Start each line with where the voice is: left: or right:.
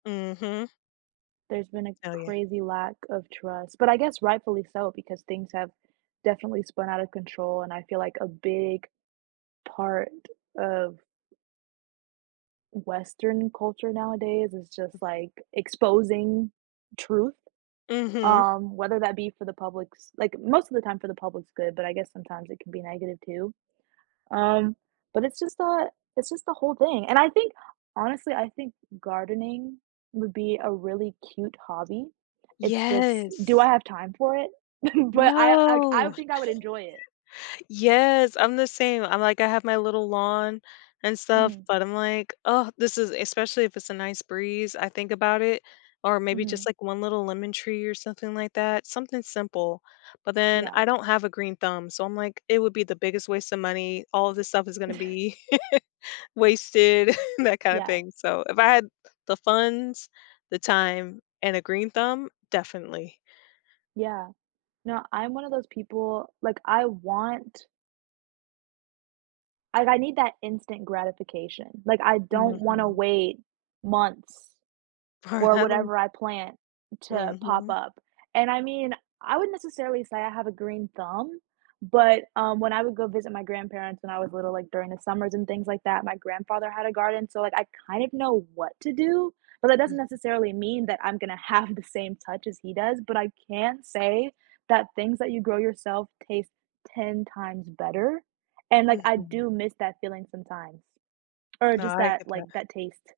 left: Mhm.
right: There's been a
left: Oh, yeah.
right: crazy lack of trust, but I guess rightfully so because things have definitely spun outta control and I feel like a big part of western culture nowadays is just,
left: Mhm.
right: like, exposing truth,
left: Mhm.
right: um, whether that be for the public's like, most of the time for the public's good, but I guess sometimes it can be negative too. Um, but it's just that it's just the whole thing, and I think, honestly, I think gardening would be a really cute hobby. It's just do I
left: Yes.
right: have time for it? But I like, I
left: No.
right: think I would enjoy it.
left: Yes, I'm the same, I'm, like, I have my little lawn and stuff,
right: Mhm.
left: but I'm, like, "Oh, this is" especially if it's a nice breeze, I think about it, or maybe just,
right: Mhm.
left: like, one little lemon tree or something like that- something simple. But then
right: Yeah.
left: I don't have a green thumb, so I'm, like, it would be the biggest waste of money, all of this stuff is gonna be wasted, that kinda
right: Yeah.
left: thing. So if I had the funds, the time, and a green thumb, definitely.
right: Yeah, no, I'm one of those people like, I want like, I need that instant gratification, like, I don't wanna
left: Mhm.
right: wait months
left: For
right: for
left: that long
right: whatever I plant to pop
left: Mhm.
right: up. And I mean, I wouldn't necessarily say I have a green thumb, but, um, when I would go visit my grandparents when I was little, like, during the summers and things like that, my grandfather had a garden, so, like, I kind of know what to do, but that doesn't
left: Mhm.
right: necessarily mean that I'm gonna have the same touch as he does, but I can say that things that you grow yourself taste 10 times better and, like, I do
left: Mhm.
right: miss that feeling sometimes or
left: No,
right: just
left: I
right: that,
left: get
right: like,
left: that.
right: that taste.